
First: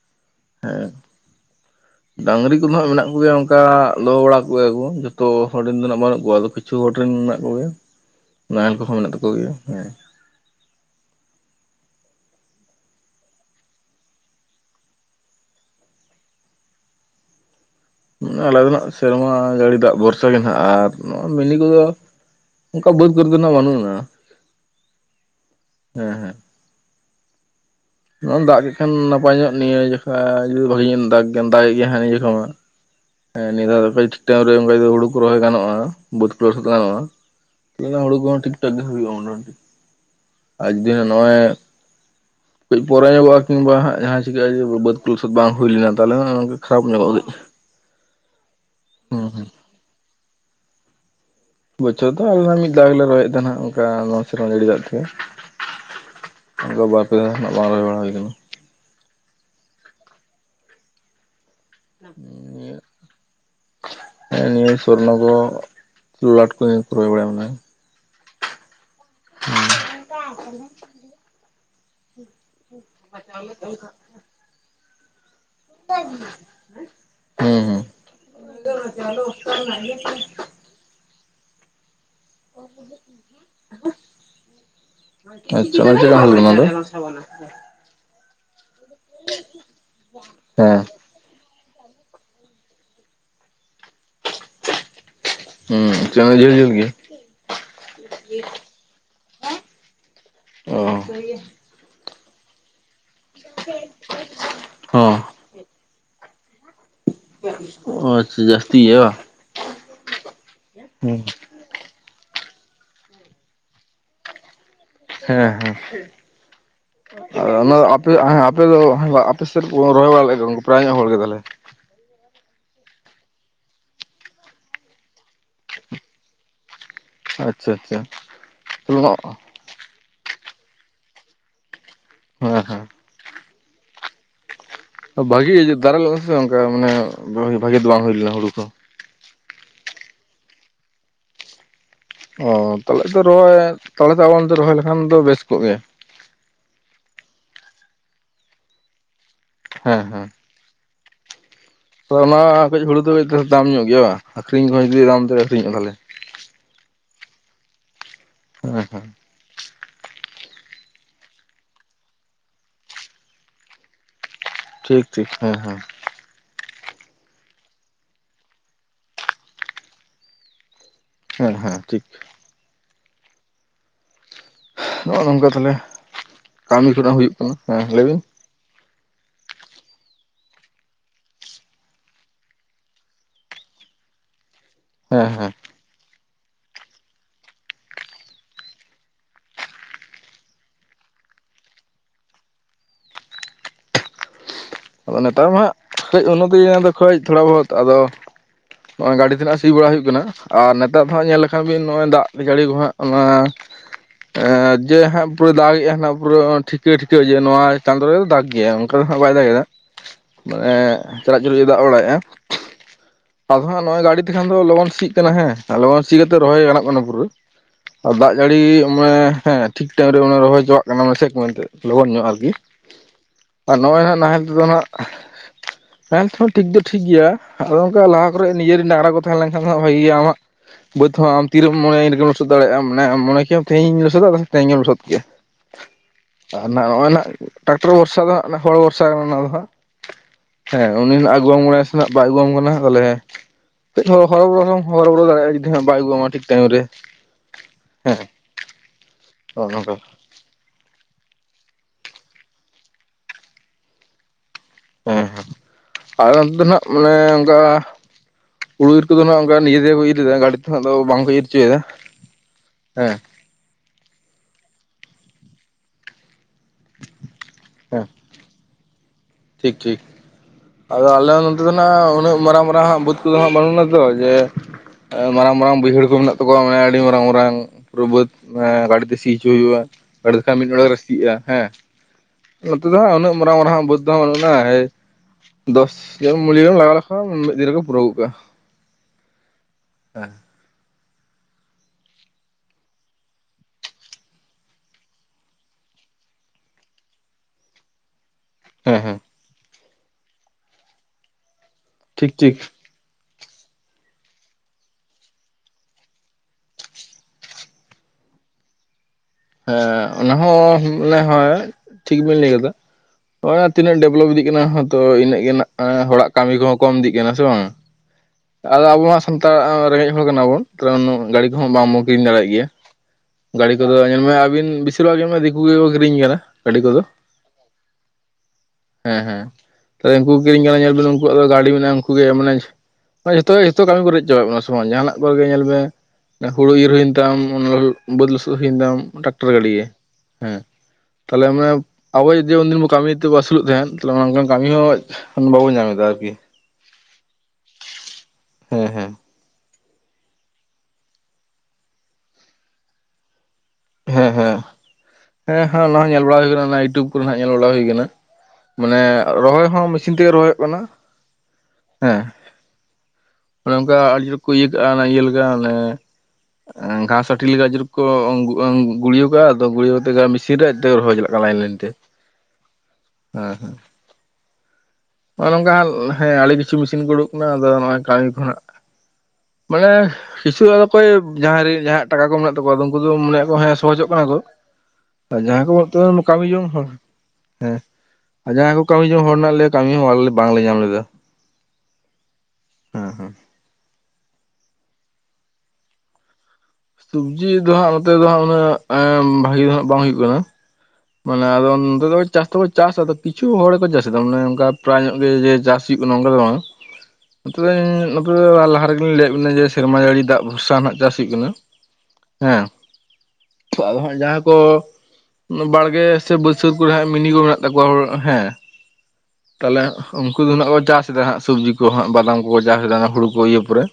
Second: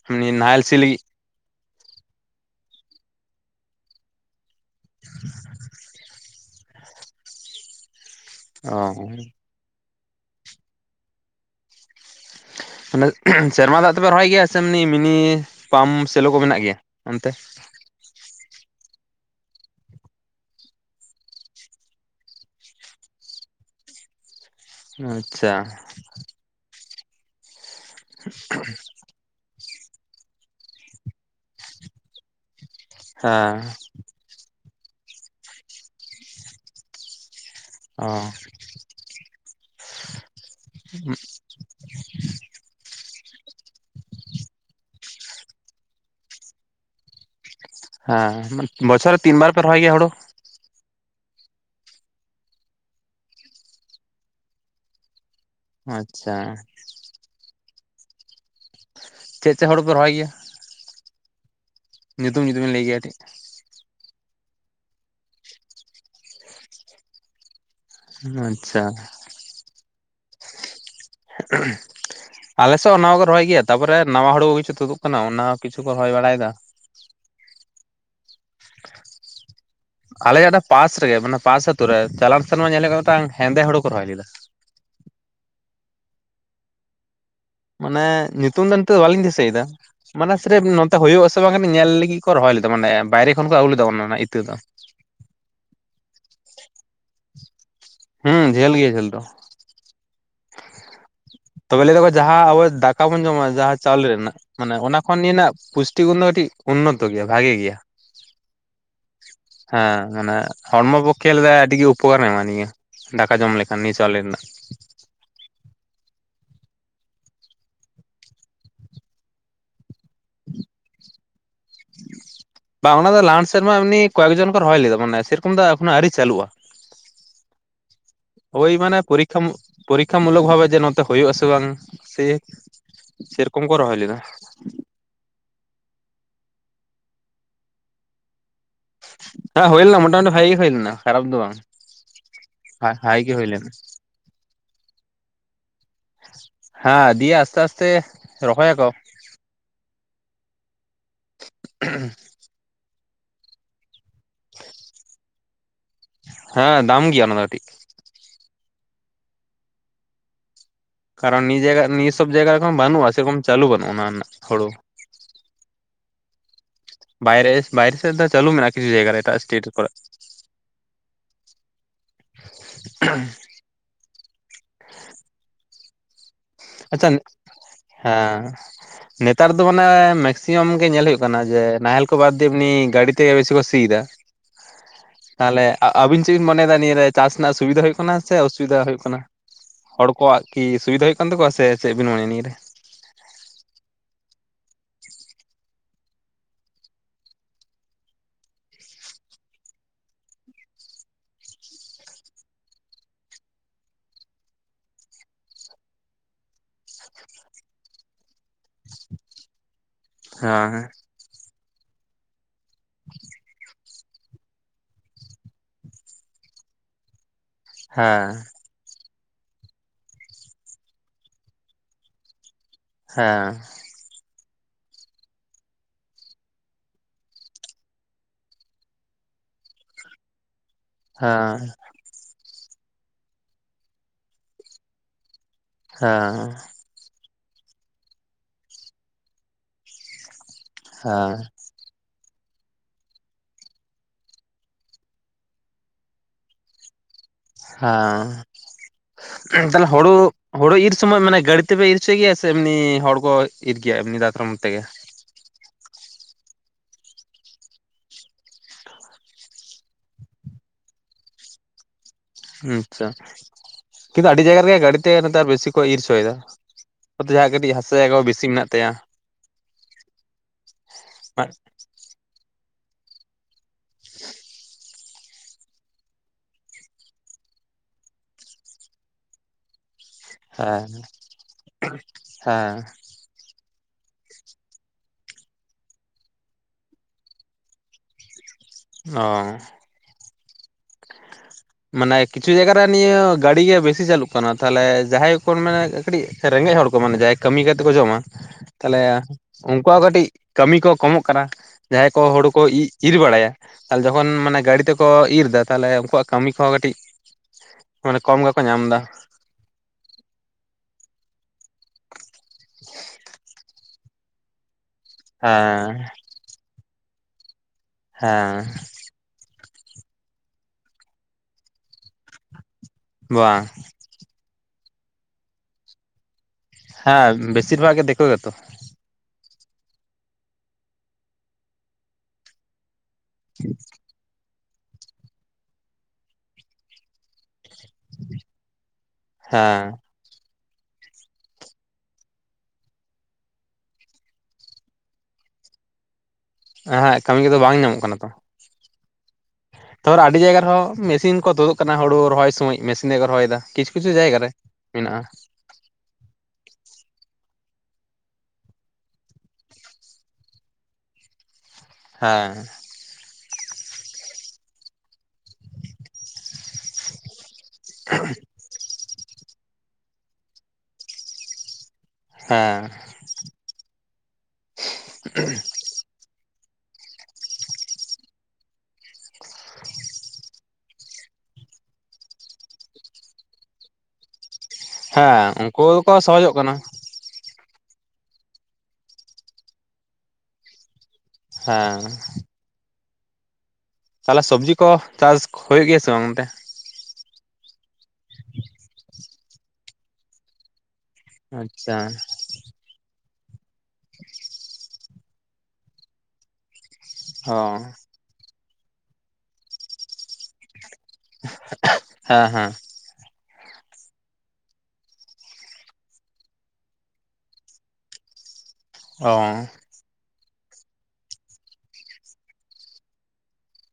ᱦᱮ ᱱᱟᱦᱮᱞ ᱥᱤ ᱦᱮᱸ ᱞᱟᱹᱜᱤᱫ ᱰᱟᱝᱨᱤ ᱠᱚᱫᱚ ᱦᱟᱜ ᱢᱮᱱᱟᱜ ᱠᱚ ᱜᱮᱭᱟ ᱚᱱᱠᱟ ᱫᱚᱦᱚ ᱵᱟᱲᱟ ᱠᱚᱜᱮᱭᱟ ᱠᱚ ᱡᱚᱛᱚ ᱦᱚᱲ ᱨᱮᱱ ᱫᱚ ᱦᱟᱸᱜ ᱵᱟᱹᱱᱩᱜ ᱠᱚᱣᱟ ᱟᱫᱚ ᱠᱤᱪᱷᱩ ᱦᱚᱲ ᱨᱮᱱ ᱢᱮᱱᱟᱜ ᱠᱚ ᱜᱮᱭᱟ᱾ ᱱᱟᱦᱮᱞ ᱚ ᱠᱚᱦᱚᱸ ᱢᱮᱱᱟᱜ ᱛᱟᱠᱚ ᱜᱮᱭᱟ ᱦᱮᱸ ᱢᱟᱱᱮ ᱥᱮᱨᱢᱟ ᱫᱟᱜ ᱛᱮᱯᱮ ᱨᱚᱦᱚᱭ ᱜᱮᱭᱟ ᱥᱮ ᱮᱢᱱᱤ ᱢᱤᱱᱤ ᱯᱟᱢᱯ ᱥᱮᱞᱚ ᱠᱚ ᱢᱮᱱᱟᱜ ᱜᱮᱭᱟ ᱚᱱᱛᱮ? ᱢᱟᱱᱮ ᱟᱞᱮᱫᱚ ᱱᱟᱜ ᱥᱮᱨᱢᱟ ᱡᱟᱹᱲᱤ ᱫᱟᱜ ᱵᱷᱚᱨᱥᱟ ᱜᱮ ᱱᱟᱜ ᱟᱨ ᱱᱚᱣᱟ ᱢᱤᱱᱤ ᱠᱚ ᱫᱚ ᱩᱱᱠᱟ ᱵᱟᱹᱫᱽ ᱠᱚᱨᱮ ᱫᱚ ᱱᱟᱦᱟᱜ ᱵᱟᱹᱱᱩ-ᱟ ᱱᱟ᱾ ᱟᱪᱪᱷᱟ ᱦᱮᱸ ᱦᱮᱸ ᱫᱟᱜ ᱠᱮᱫ ᱠᱷᱟᱱ ᱱᱟᱯᱟᱭ ᱧᱚᱜ ᱱᱤᱭᱟᱹ ᱡᱚᱠᱷᱟ ᱡᱩᱫᱤ ᱵᱷᱟᱜᱮ ᱫᱟᱜᱮᱜ ᱫᱟᱜ ᱜᱮᱭᱟ ᱱᱤᱭᱟᱹ ᱡᱚᱠᱷᱟ ᱦᱸᱟᱜ ᱦᱮᱸ ᱱᱤᱭᱟᱹ ᱫᱷᱟ ᱫᱚ ᱴᱷᱤᱠ ᱴᱟᱤᱢ ᱨᱮ ᱦᱩᱲᱩ ᱠᱚ ᱨᱚᱦᱚᱭ ᱜᱟᱱᱚᱜᱼᱟ ᱵᱟᱹᱫ ᱠᱚᱨᱮ ᱫᱟᱜ ᱜᱟᱱᱚᱜᱼᱟ᱾ ᱚ ᱦᱩᱲᱩ ᱠᱚᱦᱚᱸ ᱴᱷᱤᱠ ᱴᱷᱟᱠ ᱦᱩᱭᱩᱜ-ᱟ ᱢᱳᱴᱟᱢᱩᱴᱤ ᱟᱡ ᱫᱤ ᱱᱚ-ᱚᱭ ᱠᱟᱹᱡ ᱯᱚᱨᱮ ᱧᱚᱜᱼᱟ ᱠᱤᱝᱵᱟ ᱡᱟᱦᱟᱸ ᱪᱤᱠᱟᱹᱜ ᱵᱟᱹᱫᱽ ᱠᱚ ᱞᱚᱥᱚᱫ ᱵᱟᱝ ᱦᱩᱭ ᱞᱮᱱᱟ ᱛᱟᱦᱚᱞᱮ ᱠᱷᱟᱨᱟᱯ ᱧᱚᱜᱼᱟ ᱠᱟᱹᱡ᱾ ᱦᱮᱸ ᱵᱚᱪᱷᱚᱨᱮ ᱦᱩᱸ ᱛᱤᱱ ᱦᱩᱸ ᱵᱟᱨ ᱯᱮ ᱨᱚᱦᱚᱭ ᱜᱮᱭᱟ ᱦᱩᱲᱩ᱾ ᱵᱚᱪᱷᱚᱨ ᱫᱚ ᱟᱞᱮ ᱢᱤᱫ ᱫᱷᱟᱣ ᱜᱮᱞᱮ ᱨᱚᱦᱚᱭᱮᱫ ᱛᱟᱦᱮᱸᱱᱟ ᱚᱱᱠᱟ ᱱᱚᱣᱟ ᱥᱮᱨᱢᱟ ᱡᱟᱹᱲᱤ ᱫᱟᱜ ᱛᱮᱜᱮ᱾ ᱟᱪᱪᱷᱟ ᱛᱚᱵᱮ ᱦᱟᱸᱜ ᱵᱟᱝ ᱞᱟᱹᱭ ᱵᱟᱲᱟ ᱟᱠᱟᱱᱟ᱾ ᱪᱮᱫ ᱪᱮᱫ ᱦᱳᱲᱳ ᱯᱮ ᱨᱚᱦᱚᱭ ᱜᱮᱭᱟ? ᱧᱩᱛᱩᱢ ᱡᱩᱫᱤᱵᱤᱱ ᱞᱟᱹᱭ ᱠᱮᱭᱟ ᱠᱟᱹᱴᱤᱡ, ᱦᱮᱸ ᱱᱤᱭᱟᱹ ᱥᱚᱨᱱᱚ ᱠᱚ, ᱞᱚᱞᱟᱴ ᱠᱚ ᱱᱤᱭᱟᱹ ᱠᱚ ᱨᱚᱦᱚᱭ ᱵᱟᱲᱟᱭᱟ ᱢᱚᱱᱮ ᱦᱳᱭ᱾ ᱟᱪᱪᱷᱟ ᱮ ᱟᱞᱮᱥᱮᱫ ᱚᱱᱟ ᱠᱚᱜᱮ ᱨᱚᱦᱚᱭ ᱜᱮᱭᱟ ᱛᱟᱯᱚᱨᱮ ᱱᱟᱣᱟ ᱦᱩᱲᱩ ᱦᱩᱭᱛᱩ ᱛᱩᱫᱩᱜ ᱠᱟᱱᱟ ᱚᱱᱟ ᱠᱤᱪᱷᱩ ᱠᱚ ᱨᱚᱦᱚᱭ ᱵᱟᱲᱟᱭᱮᱫᱟ [unintelligible] ᱟᱞᱮᱭᱟᱜ ᱚᱱᱟ ᱯᱟᱥ ᱨᱮᱜᱮ ᱢᱟᱱᱮ ᱯᱟᱥ ᱟᱹᱛᱩᱳ ᱨᱮ ᱪᱟᱞᱟᱱ ᱥᱮᱨᱢᱟ ᱧᱮᱞ ᱞᱮᱫᱟ ᱢᱤᱫᱴᱟᱝ ᱦᱮᱸᱫᱮ ᱦᱳᱲᱩ ᱠᱚ ᱨᱚᱦᱚᱭ ᱞᱮᱫᱟ᱾ ᱟᱪᱪᱷᱟ ᱟᱞᱟᱢ ᱥᱟᱵᱟᱱᱟ ᱢᱟᱱᱮ ᱧᱩᱛᱩᱢ ᱫᱚ ᱱᱤᱛᱚᱜ ᱫᱚ ᱵᱟᱞᱤᱧ ᱫᱤᱥᱟᱹᱭᱮᱫᱟ ᱢᱟᱱ ᱥᱨᱮᱯ ᱱᱚᱛᱮ ᱦᱩᱭᱩᱜᱼᱟ ᱛᱚ ᱵᱟᱝ ᱧᱮᱞ ᱞᱟᱹᱜᱤᱫ ᱠᱚ ᱨᱚᱦᱚᱭ ᱞᱮᱫᱟ ᱢᱟᱱᱮ ᱵᱟᱭᱨᱮ ᱠᱷᱚᱱ ᱠᱚ ᱟᱹᱜᱩ ᱞᱮᱫᱟ ᱚᱱᱟ ᱨᱮᱱᱟᱜ ᱤᱛᱟᱹ ᱫᱚ᱾ ᱦᱩᱸ ᱪᱟᱣᱞᱮ ᱡᱷᱟᱹᱞ ᱡᱷᱟᱹᱞ ᱜᱮᱭᱟ? ᱦᱮᱸ ᱡᱷᱟᱹᱞ ᱜᱮᱭᱟ ᱡᱷᱟᱹᱞ ᱫᱚ᱾ ᱚ ᱛᱚᱵᱮ ᱞᱟᱹᱭ ᱫᱟᱠᱚ ᱡᱟᱦᱟᱸ ᱟᱵᱚ ᱫᱟᱠᱟ ᱵᱚᱱ ᱡᱚᱢᱟ ᱡᱟᱦᱟᱸ ᱪᱟᱣᱞᱮ ᱨᱮᱱᱟᱜ ᱢᱟᱱᱮ ᱚᱱᱟ ᱠᱷᱚᱱ ᱦᱚᱸ ᱱᱤᱭᱟᱹ ᱨᱮᱱᱟᱜ ᱯᱩᱥᱴᱤ ᱜᱩᱱ ᱫᱚ ᱠᱟᱹᱴᱤᱡ ᱩᱱᱱᱚᱛᱚ ᱜᱮᱭᱟ ᱵᱷᱟᱜᱮ ᱜᱮᱭᱟ᱾ ᱛᱮᱭᱟ ᱦᱮᱸ ᱢᱟᱱᱮ ᱦᱚᱲᱢᱚ ᱯᱚᱠᱮ ᱞᱮᱫᱟᱭ ᱹᱰᱤ ᱜᱮ ᱩᱯ ᱩᱯᱚᱠᱟᱨᱮ ᱮᱢᱟ ᱱᱤᱭᱟᱹ ᱫᱟᱠᱟ ᱡᱚᱢ ᱞᱮᱠᱷᱟᱱ ᱱᱤᱭᱟᱹ ᱪᱟᱣᱞᱮ ᱨᱮᱱᱟᱜ᱾ ᱦᱮᱸ ᱦᱮᱸ ᱚᱱᱟ ᱟᱯᱮ ᱟᱯᱮ ᱫᱚ ᱟᱯᱮ ᱥᱮᱫ ᱨᱚᱦᱚᱭ ᱵᱟᱲᱟᱜ ᱯᱨᱟᱭ ᱧᱚᱜ ᱦᱚᱲ ᱜᱮ ᱛᱟᱞᱮ᱾ ᱵᱟᱝ ᱚᱱᱟ ᱫᱚ ᱞᱟᱦᱟᱱ ᱥᱮᱨᱢᱟ ᱮᱢᱱᱤ ᱠᱚᱭᱮᱠ ᱡᱚᱱ ᱠᱚ ᱨᱚᱦᱚᱭ ᱞᱮᱫᱟ ᱢᱟᱱᱮ ᱥᱮᱨᱚᱠᱚᱢ ᱫᱚ ᱮᱠᱚᱱᱚ ᱟᱹᱣᱨᱤ ᱪᱟᱹᱟᱞᱩᱜᱼᱟ᱾ ᱟᱪᱪᱷᱟ ᱟᱪᱪᱷᱟ ᱦᱳᱭ ᱢᱟᱱᱮ ᱯᱚᱨᱤᱠ ᱯᱚᱨᱤᱠᱠᱷᱟ ᱢᱩᱞᱚᱠ ᱵᱷᱟᱵᱮ ᱡᱮ ᱱᱚᱛᱮ ᱦᱩᱭᱩᱜ ᱟᱥᱮ ᱵᱟᱝ ᱥᱮ ᱦᱮᱸ ᱦᱮᱸ ᱥᱮᱨᱚᱠᱚᱢ ᱠᱚ ᱨᱚᱦᱚᱭ ᱞᱮᱫᱟ ᱵᱷᱟᱹᱜᱤ ᱤᱭᱟᱹ ᱫᱟᱨᱮ ᱞᱮᱱᱟᱥᱮ ᱚᱱᱠᱟ ᱢᱟᱱᱮ ᱵᱷᱟᱹᱜᱤ ᱫᱚ ᱵᱟᱝ ᱦᱩᱭ ᱞᱮᱱᱟ ᱦᱩᱲᱩ ᱠᱚ ᱦᱮᱸ ᱦᱩᱭ ᱞᱮᱱᱟ ᱢᱚᱴᱟ ᱢᱩᱴᱤ ᱵᱷᱟᱹᱜᱤ ᱜᱮ ᱦᱩᱭ ᱞᱮᱱᱟ ᱠᱷᱟᱨᱟᱯ ᱫᱚ ᱵᱟᱝ᱾ ᱚᱸ ᱛᱟᱦᱞᱮ ᱛᱚ ᱵᱷᱟᱜᱤ ᱜᱮ ᱦᱩᱭ ᱨᱚᱦᱚᱭ ᱞᱮᱱᱟ ᱛᱟᱦᱞᱮ ᱛᱚ ᱟᱵᱚ ᱨᱚᱦᱚᱭ ᱞᱮᱠᱷᱟᱱ ᱫᱚ ᱵᱮᱥ ᱠᱚᱜ ᱜᱮᱭᱟ᱾ ᱦᱮᱸ ᱫᱤᱭᱮ ᱟᱥᱛᱮ ᱟᱥᱛᱮ ᱨᱚᱦᱚᱭ ᱟᱠᱚ᱾ ᱦᱮᱸ ᱦᱮᱸ ᱛᱚ ᱚᱱᱟ ᱠᱟᱹᱡᱽ ᱦᱩᱲᱩ ᱫᱚ ᱠᱟᱹᱡᱽ ᱫᱟᱢ ᱧᱚᱜ ᱜᱮᱭᱟ ᱵᱟᱝ ᱟᱹᱠᱷᱨᱤᱧ ᱠᱚᱦᱚ ᱡᱩᱫᱤ ᱫᱟᱢᱮ ᱟᱹᱠᱷᱨᱤᱧᱚᱜᱼᱟ ᱛᱟᱦᱞᱮ᱾ ᱦᱮᱸ ᱫᱟᱢ ᱜᱮᱭᱟ ᱚᱱᱟ ᱫᱚ ᱠᱟᱹᱴᱤᱡᱽ᱾ ᱦᱮᱸ ᱦᱮᱸ ᱠᱟᱨᱚᱱ ᱱᱤᱭᱟᱹ ᱡᱟᱭᱜᱟ ᱱᱤᱭᱟᱹ ᱥᱚᱵ ᱡᱟᱭᱜᱟ ᱨᱮ ᱵᱟᱹᱱᱩᱜᱼᱟ ᱥᱮᱨᱚᱢ ᱪᱟᱹᱞᱩᱜᱼᱟ ᱚᱱᱟ ᱨᱮᱱᱟᱜ ᱦᱳᱲᱳ᱾ ᱴᱷᱤᱠ ᱴᱷᱤᱠ ᱦᱮᱸ ᱦᱮᱸ ᱵᱟᱭᱨᱮ ᱵᱟᱭᱨᱮ ᱥᱮᱫ ᱫᱚ ᱪᱟᱹᱞᱩ ᱢᱮᱱᱟᱜᱼᱟ ᱠᱤᱪᱷᱩ ᱡᱟᱭᱜᱟ ᱨᱮ ᱮᱴᱟᱜ ᱮᱴᱮᱴ ᱠᱚᱨᱮ᱾ ᱦᱮᱸ ᱦᱮᱸ ᱴᱷᱤᱠ [unintelligible] ᱱᱚᱜᱼᱚᱭ ᱱᱚᱝᱠᱟ ᱛᱟᱦᱞᱮ ᱠᱟᱹᱢᱤ ᱟᱪᱪᱷᱟ ᱠᱷᱚᱱᱟᱜ ᱦᱩᱭᱩᱜ ᱠᱟᱱᱟ ᱦᱮᱸ ᱞᱟᱹᱭᱵᱤᱱ? [unintelligible] ᱱᱮᱛᱟᱨ ᱫᱚ ᱢᱟᱱᱮ ᱢᱮᱠᱥᱤᱢᱟᱢ ᱜᱮ ᱧᱮᱞ ᱦᱩᱭᱩᱜ ᱠᱟᱱᱟ ᱡᱮ ᱱᱟᱦᱮᱞ ᱠᱚ ᱵᱟᱫ ᱫᱮ ᱮᱢᱱᱤ ᱜᱟᱹᱰᱤ ᱛᱮᱜᱮ ᱵᱮᱥᱤ ᱠᱚ ᱥᱤᱭᱮᱫᱟ᱾ ᱦᱮᱸ ᱦᱮᱸ ᱛᱟᱦᱞᱮ᱾ ᱟᱹᱵᱤᱱ ᱪᱮᱫ ᱵᱤᱱ ᱢᱚᱱᱭᱮᱫᱟ ᱱᱤᱭᱟᱹ ᱨᱮ ᱪᱟᱥ ᱨᱮᱱᱟᱜ ᱥᱩᱵᱤᱫᱟ ᱦᱩᱭᱩᱜ ᱠᱟᱱᱟ ᱥᱮ ᱚᱥᱩᱵᱤᱫᱟ ᱦᱩᱭᱩᱜ ᱠᱟᱱᱟ᱾ ᱦᱚᱲ ᱠᱚᱣᱟᱜ ᱠᱤ ᱥᱩᱵᱤᱫᱟ ᱦᱩᱭᱩᱜ ᱠᱟᱱ ᱛᱟᱠᱚᱣᱟ ᱥᱮ ᱪᱮᱫ ᱵᱤᱱ ᱢᱚᱱᱮ ᱱᱤᱭᱟᱹ ᱨᱮ ᱟᱫᱚ ᱱᱮᱛᱟᱨ ᱢᱟ ᱦᱟᱸᱜ ᱠᱟᱹᱡᱽ ᱩᱱᱱᱚᱛᱤ ᱭᱟᱠᱟᱱ ᱫᱚ ᱠᱟᱹᱡᱽ ᱛᱷᱚᱲᱟ ᱵᱚᱦᱩᱛ ᱟᱫᱚ ᱱᱚᱜᱼᱚᱭ ᱜᱟᱹᱰᱤ ᱛᱮᱱᱟᱜ ᱥᱤ ᱵᱟᱲᱟ ᱦᱩᱭᱩᱜ ᱠᱟᱱᱟ᱾ ᱟᱨ ᱱᱮᱛᱟᱨ ᱫᱚ ᱦᱟᱸᱜ ᱧᱮᱞ ᱞᱮᱠᱷᱟᱱ ᱵᱤᱱ ᱱᱚᱜᱼᱚᱭ ᱫᱟᱜ ᱡᱟᱹᱲᱤ ᱠᱚ ᱦᱟᱸᱜ ᱚᱱᱟ᱾ ᱡᱮ ᱦᱟᱸᱜ ᱯᱩᱨᱟᱹ ᱫᱟᱜ ᱮᱜᱼᱟ ᱦᱟᱸᱜ ᱯᱩᱨᱟᱹ ᱴᱷᱤᱠᱟᱹ ᱴᱷᱤᱠᱟᱹ ᱡᱮ ᱱᱚᱣᱟ ᱪᱟᱸᱫᱚ ᱨᱮᱫᱚ ᱫᱟᱜ ᱜᱮᱭᱟᱭ᱾ ᱛᱚᱵᱮ ᱦᱟᱸᱜ ᱵᱟᱭ ᱫᱟᱜᱽ ᱮᱫᱟ᱾ ᱢᱟᱱᱮ ᱦᱮᱸ ᱪᱟᱨᱟᱡ ᱪᱩᱨᱩᱡ ᱮ ᱫᱟᱜᱽ ᱵᱟᱲᱟᱭᱮᱫᱼᱟ ᱟᱫᱚ ᱦᱟᱸᱜ ᱱᱚᱸᱜᱼᱚᱭ ᱜᱟᱹᱰᱤ ᱮᱠᱷᱟᱱ ᱫᱚ ᱞᱚᱜᱚᱱ ᱥᱤᱜ ᱠᱟᱱᱟ ᱦᱮᱸ ᱟᱨ ᱞᱚᱜᱚᱱ ᱥᱤ ᱠᱟᱛᱮ ᱨᱚᱦᱚᱭ ᱜᱟᱱᱚᱜ ᱠᱟᱱᱟ ᱯᱩᱨᱟᱹ ᱫᱟᱜᱽ ᱦᱮᱸ ᱡᱟᱹᱲᱤ ᱢᱟᱱᱮ ᱦᱮᱸ ᱴᱷᱤᱠ ᱴᱟᱭᱤᱢ ᱨᱮ ᱨᱚᱦᱚᱭ ᱪᱟᱵᱟᱜᱽ ᱠᱟᱱᱟ ᱪᱮᱠ ᱢᱮᱱᱛᱮ ᱞᱚᱜᱚᱱ ᱧᱚᱜ ᱟᱨᱠᱤ ᱦᱮᱸ ᱟᱨ ᱱᱚᱜᱼᱚᱭ ᱱᱟᱸᱜ ᱱᱟᱦᱮᱞ ᱛᱮᱫᱚ ᱱᱟᱸᱜ ᱱᱟᱦᱮᱞ ᱛᱮᱦᱚᱸ ᱴᱷᱤᱠ ᱫᱚ ᱴᱷᱤᱠ ᱜᱮᱭᱟ ᱟᱫᱚ ᱚᱱᱠᱟ ᱞᱟᱦᱟ ᱠᱚᱨᱮᱜ ᱱᱤᱡᱮ ᱨᱮᱱ ᱰᱟᱝᱨᱟ ᱠᱚ ᱛᱟᱦᱮᱸ ᱞᱮᱱᱠᱷᱟᱱ ᱫᱚ ᱵᱷᱟᱜᱮ ᱜᱮᱭᱟ ᱟᱢᱟᱜ [inaudible] ᱵᱟᱹᱫᱷ ᱦᱚᱸ ᱟᱢ ᱦᱮᱸ ᱛᱤᱨᱮᱢ ᱢᱚᱱᱮᱭᱟ ᱤᱱ ᱨᱮᱜᱮᱢ ᱞᱚᱥᱚᱫ ᱫᱟᱲᱮᱭᱟᱜ ᱢᱟᱱᱮ ᱢᱚᱱᱮ ᱠᱮ ᱟᱢ ᱛᱮᱦᱤᱧ ᱞᱚᱥᱚᱫᱟ ᱛᱮᱦᱮᱧ ᱜᱮᱢ ᱞᱚᱥᱚᱫ ᱠᱮᱭᱟ ᱦᱮᱸ ᱱᱚᱜᱼᱚᱭ ᱱᱟᱸᱜ ᱴᱟᱠᱴᱚᱨ ᱵᱷᱚᱨᱥᱟ ᱫᱚ ᱦᱟᱸᱜ ᱦᱚᱲ ᱵᱷᱚᱨᱥᱟ ᱚᱱᱟ ᱫᱚ ᱦᱟᱸᱜ ᱦᱮᱸ ᱩᱱᱤ ᱦᱟᱸᱜ ᱟᱹᱜᱩᱣᱟᱢ ᱠᱟᱱᱟᱭ ᱥᱮᱱᱟᱜ ᱵᱟᱭ ᱟᱹᱜᱩᱣᱟᱢ ᱠᱟᱱᱟ ᱛᱟᱦᱞᱮ᱾ ᱠᱟᱹᱡᱽ ᱦᱚᱨᱚᱵᱚᱨᱚ ᱦᱚᱢ ᱦᱚᱨᱚᱵᱚᱨᱚ ᱫᱟᱲᱮᱭᱟᱜᱼᱟ ᱡᱚᱫᱤ ᱦᱟᱸᱜ ᱵᱟᱭ ᱟᱹᱜᱩ ᱟᱢ ᱴᱷᱤᱠ ᱴᱟᱭᱤᱢ ᱨᱮ ᱦᱮᱸ ᱦᱮᱸ ᱱᱚᱜᱼᱚ ᱛᱟᱦᱚᱞᱮ ᱱᱚᱝᱠᱟ ᱦᱩᱲᱩ ᱦᱩᱲᱩ ᱤᱨ ᱥᱚᱢᱚᱭ ᱢᱟᱱᱮ ᱜᱟᱹᱲᱤ ᱛᱮᱯᱮ ᱤᱨ ᱦᱚᱪᱚᱭ ᱜᱮᱭᱟ ᱥᱮ ᱮᱢᱱᱤ ᱦᱚᱲ ᱠᱚ ᱤᱨ ᱜᱮᱭᱟ ᱮᱢᱱᱤ ᱫᱟᱛᱨᱚᱢ ᱛᱮᱜᱮ᱾ ᱦᱮᱸ ᱦᱮᱸ ᱟᱨ ᱚᱱᱛᱮ ᱱᱟᱸᱜ ᱢᱟᱱᱮ ᱚᱱᱠᱟ ᱦᱩᱲᱩ ᱤᱨ ᱠᱚᱫᱚ ᱱᱟᱸᱜ ᱚᱱᱠᱟ ᱱᱤᱡᱮ ᱛᱮᱜᱮ ᱠᱚ ᱤᱨ ᱮᱫᱟ ᱜᱟᱹᱰᱤ ᱛᱮᱦᱟᱜ ᱫᱚ ᱵᱟᱝ ᱠᱚ ᱤᱨ ᱦᱚᱪᱚᱭᱮᱫᱟ᱾ ᱟᱪᱪᱷᱟ ᱦᱮᱸ ᱠᱤᱱᱛᱩ ᱟᱹᱰᱤ ᱡᱟᱭᱜᱟ ᱨᱮᱜᱮ ᱜᱟᱹᱰᱤ ᱛᱮ ᱱᱮᱛᱟᱨ ᱵᱮᱥᱤ ᱠᱚ ᱤᱨ ᱪᱚᱭᱮᱫᱟ ᱱᱚᱛᱮ ᱫᱚ ᱦᱟᱸᱜ ᱠᱟᱹᱴᱤᱡ ᱦᱟᱥᱟ ᱦᱮᱸ ᱡᱟᱭᱜᱟ ᱵᱤᱥ ᱵᱤᱥᱤ ᱢᱮᱱᱟᱜ ᱛᱟᱭᱟ ᱴᱷᱤᱠ ᱴᱷᱤᱠ ᱟᱫᱚ ᱟᱞᱮ ᱱᱚᱛᱮ ᱫᱚ ᱱᱟ ᱩᱱᱟᱹᱜ ᱢᱟᱨᱟᱝ ᱢᱟᱨᱟᱝ ᱦᱟᱸᱜ ᱵᱟᱹᱫᱷ ᱠᱚᱫᱚ ᱦᱟᱸᱜ ᱵᱟᱹᱱᱩᱜ ᱟᱛᱚ ᱡᱮ ᱢᱟᱨᱟᱝ ᱢᱟᱨᱟᱝ ᱵᱟᱹᱭᱦᱟᱹᱲ ᱠᱚ ᱢᱮᱱᱟᱜ ᱛᱟᱠᱚᱣᱟ ᱢᱟᱱᱮ ᱟᱹᱰᱤ ᱢᱟᱨᱟᱝ ᱢᱟᱨᱟᱝ ᱯᱩᱨᱟᱹ ᱵᱟᱹᱫᱷ ᱜᱟᱹᱲᱤ ᱛᱮ ᱥᱤ ᱦᱚᱪᱚ ᱦᱩᱭᱩᱜᱼᱟ᱾ ᱜᱟᱹᱰᱤ ᱛᱮᱠᱷᱟᱱ ᱢᱤᱫ ᱱᱚᱲᱮᱜ ᱨᱮ ᱦᱮᱸ ᱥᱤᱜᱼᱟ ᱦᱮᱸ ᱱᱚᱛᱮ ᱦᱮᱸ ᱫᱚ ᱦᱟᱜ ᱩᱱᱟᱹᱜ ᱢᱟᱨᱟᱝ ᱢᱟᱨᱟ ᱵᱟᱹᱫᱷ [unintelligible] ᱞᱟᱜᱟᱣ ᱞᱮᱠᱷᱟᱱ ᱢᱤᱫ ᱫᱤᱱ ᱨᱮᱠᱚ ᱯᱩᱨᱟᱹᱣ ᱠᱟᱜᱼᱟ᱾ ᱚ ᱦᱮᱸ [inaudible] ᱢᱟᱱᱮ ᱠᱤᱪᱷᱩ ᱡᱟᱭᱜᱟ ᱨᱮ ᱱᱤᱭᱟᱹ ᱜᱟᱹᱰᱤᱜᱮ ᱵᱮᱥᱤ ᱪᱟᱹᱞᱩᱜ ᱠᱟᱱᱟ ᱛᱟᱦᱚᱞᱮ ᱡᱟᱦᱟᱸᱭ ᱠᱷᱚᱱ ᱢᱟᱱᱮ ᱠᱟᱹᱴᱤᱡ ᱨᱮᱸᱜᱮᱡ ᱦᱚᱲ ᱠᱚ ᱢᱟᱱᱮ ᱡᱟᱦᱟᱸᱭ ᱠᱟᱹᱢᱤ ᱠᱟᱛᱮᱫ ᱠᱚ ᱡᱚᱢᱟ [inaudible] ᱛᱟᱦᱚᱞᱮ ᱚᱱᱠᱟ ᱠᱟᱹᱴᱤᱡ ᱠᱟᱹᱢᱤ ᱠᱚ ᱠᱚᱢᱚᱜ ᱠᱟᱱᱟ ᱡᱟᱦᱟᱸᱭ ᱠᱚ ᱴᱷᱤᱠ ᱦᱳᱲᱩ ᱴᱷᱤᱠ ᱠᱚ ᱤ ᱤᱨ ᱵᱟᱲᱟᱭᱟ ᱛᱟᱦᱚᱞᱮ ᱡᱚᱠᱷᱚᱱ ᱢᱟᱱᱮ ᱜᱟᱰᱤ ᱛᱮᱠᱚ ᱤᱨ ᱫᱟ ᱛᱟᱦᱚᱞᱮ ᱩᱱᱠᱩᱣᱟᱜ ᱠᱟᱹᱢᱤ ᱠᱚᱦᱚᱸ ᱠᱟᱹᱴᱤᱡ ᱢᱟᱱᱮ ᱠᱚᱢ ᱜᱮᱠᱚ ᱧᱟᱢ ᱫᱟ᱾ ᱦᱮᱸ ᱚᱱᱟ ᱦᱚᱸ ᱢᱟᱱᱮ ᱦᱳᱭ ᱴᱷᱤᱠ ᱵᱤᱱ ᱞᱟᱹᱭ ᱠᱮᱫᱟ ᱛᱤᱱᱟᱹᱜ ᱰᱮᱵᱷᱞᱚᱯ ᱤᱫᱤᱜ ᱠᱟᱱᱟᱛᱚ ᱤᱱᱟᱹᱜ ᱜᱮ ᱱᱟᱜ ᱦᱮᱸ ᱦᱚᱲᱟᱜ ᱠᱟᱹᱢᱤ ᱠᱚᱦᱚᱸ ᱠᱚᱢ ᱤᱫᱤᱜ ᱠᱟᱱᱟ ᱥᱮ ᱵᱟᱝᱼᱟ ᱦᱮᱸ ᱟᱫᱚ ᱟᱵᱚ ᱥᱟᱱᱛᱟᱲ ᱟ ᱨᱮᱸᱜᱮᱡ ᱦᱚᱲ ᱠᱟᱱᱟ ᱵᱚᱱ ᱜᱟᱹᱲᱤ ᱠᱚᱦᱚᱸ ᱵᱟᱵᱚᱱ ᱠᱤᱨᱤᱧ ᱫᱟᱲᱮᱭᱟᱜ ᱜᱮᱭᱟ ᱵᱟᱝ ᱜᱟᱹᱲᱤ ᱠᱚ ᱧᱮᱞ ᱢᱮ ᱟᱵᱤᱱ ᱵᱮᱥᱤᱨ ᱵᱷᱟᱜᱽ ᱡᱮᱢᱚᱱ ᱫᱤᱠᱩ ᱜᱮᱠᱚ ᱠᱤᱨᱤᱧ ᱠᱟᱫᱟ᱾ ᱦᱮᱸ ᱵᱮᱥᱤᱨ ᱵᱷᱟᱜᱽ ᱜᱮ ᱫᱮᱠᱩ ᱜᱮᱛᱚ᱾ ᱦᱮᱸ ᱦᱮᱸ ᱛᱟᱦᱚᱞᱮ ᱩᱱᱠᱩ ᱜᱮ ᱠᱤᱨᱤᱧ ᱠᱟᱱᱟ ᱧᱮᱞ ᱵᱮᱱ ᱩᱱᱠᱩᱣᱟᱜ ᱫᱚ ᱜᱟᱹᱰᱤ ᱢᱮᱱᱟᱜᱼᱟ ᱩᱱᱠᱩᱩ ᱜᱮ ᱢᱟᱱᱮ ᱡᱚᱛᱚ ᱜᱮ ᱡᱚᱛᱚ ᱠᱟᱹᱢᱤ ᱠᱚ ᱨᱮᱡ ᱪᱟᱵᱟᱭᱮᱫ ᱵᱚᱱᱟ ᱥᱚᱢᱟᱱ ᱡᱟᱦᱟᱱᱟᱜ ᱠᱚᱜᱮ ᱧᱮᱞ ᱢᱮ ᱦᱩᱲᱩ ᱤᱨ ᱦᱩᱭᱮᱱ ᱛᱟᱢ ᱚᱱᱟ ᱵᱟᱹᱫᱽ ᱞᱟᱹᱥᱚᱫ ᱦᱩᱭᱮᱱ ᱛᱟᱢ ᱴᱟᱠᱴᱚᱨ ᱜᱟᱹᱰᱤ ᱜᱮ ᱦᱮᱸ ᱦᱮᱸ ᱛᱟᱦᱚᱞᱮ ᱢᱟᱱᱮ ᱟᱵᱚ ᱡᱩᱫᱤ ᱩᱱᱫᱤᱱ ᱠᱟᱹᱢᱤ ᱛᱮᱵᱚ ᱟᱹᱥᱩᱞᱚᱜ ᱛᱟᱦᱮᱱ ᱛᱟᱦᱞᱮ ᱚᱱᱠᱟᱱ ᱠᱟᱹᱢᱤ ᱦᱚᱸ ᱵᱟᱵᱚᱱ ᱧᱟᱢᱮᱫᱟ ᱟᱨᱠᱤ ᱦᱮᱸ ᱦᱟᱜ ᱠᱟᱹᱢᱤ ᱠᱚᱫᱚ ᱵᱟᱝ ᱧᱟᱢᱚᱜ ᱠᱟᱱᱟ ᱛᱚ ᱦᱮᱸ ᱦᱮᱸ ᱛᱚᱨ ᱟᱹᱰᱤ ᱡᱟᱭᱜᱟ ᱨᱮᱦᱚᱸ ᱢᱮᱥᱤᱱ ᱠᱚ ᱛᱩᱫᱩᱜ ᱠᱟᱱᱟ ᱦᱩᱲᱩ ᱨᱚᱦᱚᱭ ᱥᱚᱢᱚᱭ ᱢᱮᱥᱤᱱᱮ ᱠᱚ ᱨᱚᱦᱚᱭᱮᱫᱟ ᱠᱤᱪᱷᱩ ᱠᱤᱪᱷᱩ ᱦᱮᱸ ᱡᱟᱭᱜᱟ ᱨᱮ ᱦᱮᱸ ᱢᱮᱱᱟᱜᱼᱟ ᱦᱮᱸ ᱦᱮᱸ ᱚᱱᱟ ᱦᱚᱸ ᱧᱮᱞ ᱵᱟᱲᱟ ᱦᱩᱭ ᱟᱠᱟᱱᱟ ᱚᱱᱟ ᱤᱭᱩᱴᱩᱵ ᱠᱚᱨᱮᱱᱟᱜ ᱧᱮᱞ ᱵᱟᱲᱟ ᱦᱩᱭ ᱟᱠᱟᱱᱟ ᱢᱟᱱᱮ ᱨᱚᱦᱚᱭ ᱦᱚᱸ ᱢᱮᱥᱤᱱ ᱛᱮᱜᱮ ᱨᱚᱦᱚᱭᱚᱜ ᱠᱟᱱᱟ ᱦᱮᱸ ᱦᱮᱸ ᱚᱱᱮ ᱚᱱᱠᱟ ᱟᱹᱰᱤ ᱡᱳᱨ ᱠᱚ ᱤᱭᱟᱹ ᱠᱟᱜᱼᱟ ᱤᱭᱟᱹ ᱞᱮᱠᱟ ᱚᱱᱮ ᱜᱷᱟᱥ ᱛᱤᱞ ᱞᱮᱠᱟ ᱡᱩᱫᱤ ᱠᱚ ᱜᱩᱲᱟᱹᱣ ᱠᱟᱜᱼᱟ ᱟᱫᱚ ᱜᱩᱲᱟᱹᱣ ᱠᱟᱛᱮ ᱢᱮᱥᱤᱱ ᱨᱮ ᱨᱚᱦᱚᱭ ᱪᱟᱞᱟᱜᱼᱟ ᱞᱟᱭᱤᱱ ᱞᱟᱭᱤᱱ ᱛᱮ ᱦᱮᱸ ᱦᱮᱸ ᱦᱮᱸ ᱱᱚᱜᱼᱚᱭ ᱱᱚᱝᱠᱟ ᱦᱮᱸ ᱟᱹᱰᱤ ᱠᱤᱪᱷᱩ ᱢᱮᱥᱤᱱ ᱠᱚ ᱩᱰᱩᱠ ᱠᱟᱱᱟ ᱟᱫᱚ ᱱᱚᱜᱼᱚᱭ ᱠᱟᱹᱢᱤ ᱠᱷᱚᱱᱟᱜ ᱢᱟᱱᱮ ᱠᱤᱪᱷᱩ ᱟᱫᱚ ᱚᱠᱚᱭ ᱡᱟᱦᱟᱸᱭ ᱡᱟᱦᱟᱸᱭᱟᱜ ᱴᱟᱠᱟ ᱠᱚ ᱢᱮᱱᱟᱜ ᱛᱟᱠᱚᱣᱟ ᱩᱱᱠᱩ ᱫᱚ ᱢᱟᱱᱮ ᱥᱚᱦᱚᱡᱚᱜ ᱠᱟᱱᱟ ᱠᱚ ᱦᱮᱸ ᱡᱟᱦᱟᱸᱭ ᱠᱚ ᱩᱱᱠᱩ ᱵᱟᱱᱩᱜ ᱛᱟᱠᱳ ᱫᱚᱠᱚ ᱠᱟᱹᱢᱤ ᱥᱚᱦᱚᱡᱚᱜ ᱡᱚᱝ ᱠᱟᱱᱟ ᱦᱚᱲ ᱦᱮᱸ ᱟᱨ ᱡᱟᱦᱟᱸᱭ ᱠᱚ ᱠᱟᱹᱢᱤ ᱡᱚᱝ ᱦᱚᱲ ᱨᱮᱱᱟᱜ ᱞᱮᱭᱟ ᱠᱟᱹᱢᱤ ᱦᱚᱸ ᱟᱞᱮ ᱵᱟᱝᱞᱮ ᱧᱟᱢ ᱞᱮᱫᱟ᱾ ᱦᱮᱸ ᱦᱮᱸ ᱦᱮᱸ ᱛᱟᱦᱚᱞᱮ ᱥᱚᱵᱽᱡᱤ ᱠᱚ ᱪᱟᱥ ᱦᱩᱭᱩᱜ ᱜᱮᱭᱟ ᱥᱮ ᱵᱟᱝ ᱚᱱᱛᱮ ᱥᱚᱵᱡᱤ ᱫᱚ ᱦᱟᱜ ᱱᱚᱛᱮ ᱫᱚ ᱦᱟᱜ ᱩᱱᱟᱹᱜ ᱵᱷᱟᱜᱤ ᱫᱚ ᱦᱟᱜ ᱵᱟᱝ ᱦᱩᱭᱩᱜ ᱠᱟᱱᱟ᱾ ᱢᱟᱱᱮ ᱟᱫᱚ ᱱᱚᱛᱮ ᱟᱪᱪᱷᱟ ᱫᱚ ᱪᱟᱥ ᱫᱚᱠᱚ ᱪᱟᱥᱟ ᱠᱤᱪᱷᱩ ᱦᱚᱲ ᱜᱮᱠᱚ ᱪᱟᱥ ᱮᱫᱟ ᱢᱟᱱᱮ ᱚᱱᱠᱟ ᱯᱨᱟᱭ ᱧᱚᱜ ᱜᱮ ᱡᱮ ᱪᱟᱥ ᱦᱩᱭᱩᱜ ᱠᱟᱱᱟ ᱚᱱᱠᱟ ᱫᱚ ᱵᱟᱝ ᱚ ᱱᱚᱛᱮᱧ ᱱᱚᱛᱮ ᱫᱚ ᱞᱟᱦᱟ ᱨᱮᱜᱮᱞᱤᱧ ᱞᱟᱹᱭᱟᱫ ᱵᱤᱱᱟ ᱡᱮ ᱥᱮᱨᱢᱟ ᱡᱟᱹᱲᱤ ᱫᱟᱜ ᱵᱷᱚᱨᱥᱟᱱᱟᱜ ᱪᱟᱹᱥ ᱦᱩᱭᱩᱜ ᱠᱟᱱᱟ ᱦᱮᱸ ᱟᱫᱚ ᱦᱟᱜ ᱡᱟᱦᱟᱸ ᱠᱚ ᱵᱟᱲᱜᱮ ᱜᱮ ᱥᱮ ᱵᱟᱹᱭᱥᱟᱹᱛ ᱠᱚᱨᱮ ᱢᱤᱱᱤ ᱠᱚ ᱢᱮᱱᱟᱜ ᱛᱟᱠᱚᱣᱟ ᱦᱚᱲ ᱦᱮᱸ ᱚ ᱛᱟᱦᱚᱞᱮ ᱩᱱᱠᱩ ᱫᱚ ᱦᱟᱜ ᱠᱚ ᱪᱟᱥᱮᱫᱟ ᱦᱟᱜ ᱥᱚᱵᱽᱡᱤ ᱠᱚ ᱦᱟᱜ ᱵᱟᱫᱟᱢ ᱠᱚᱠᱚ ᱪᱟᱥᱮᱫᱟ ᱦᱩᱲᱩ ᱠᱚ ᱤᱭᱟᱹ ᱯᱚᱨᱮ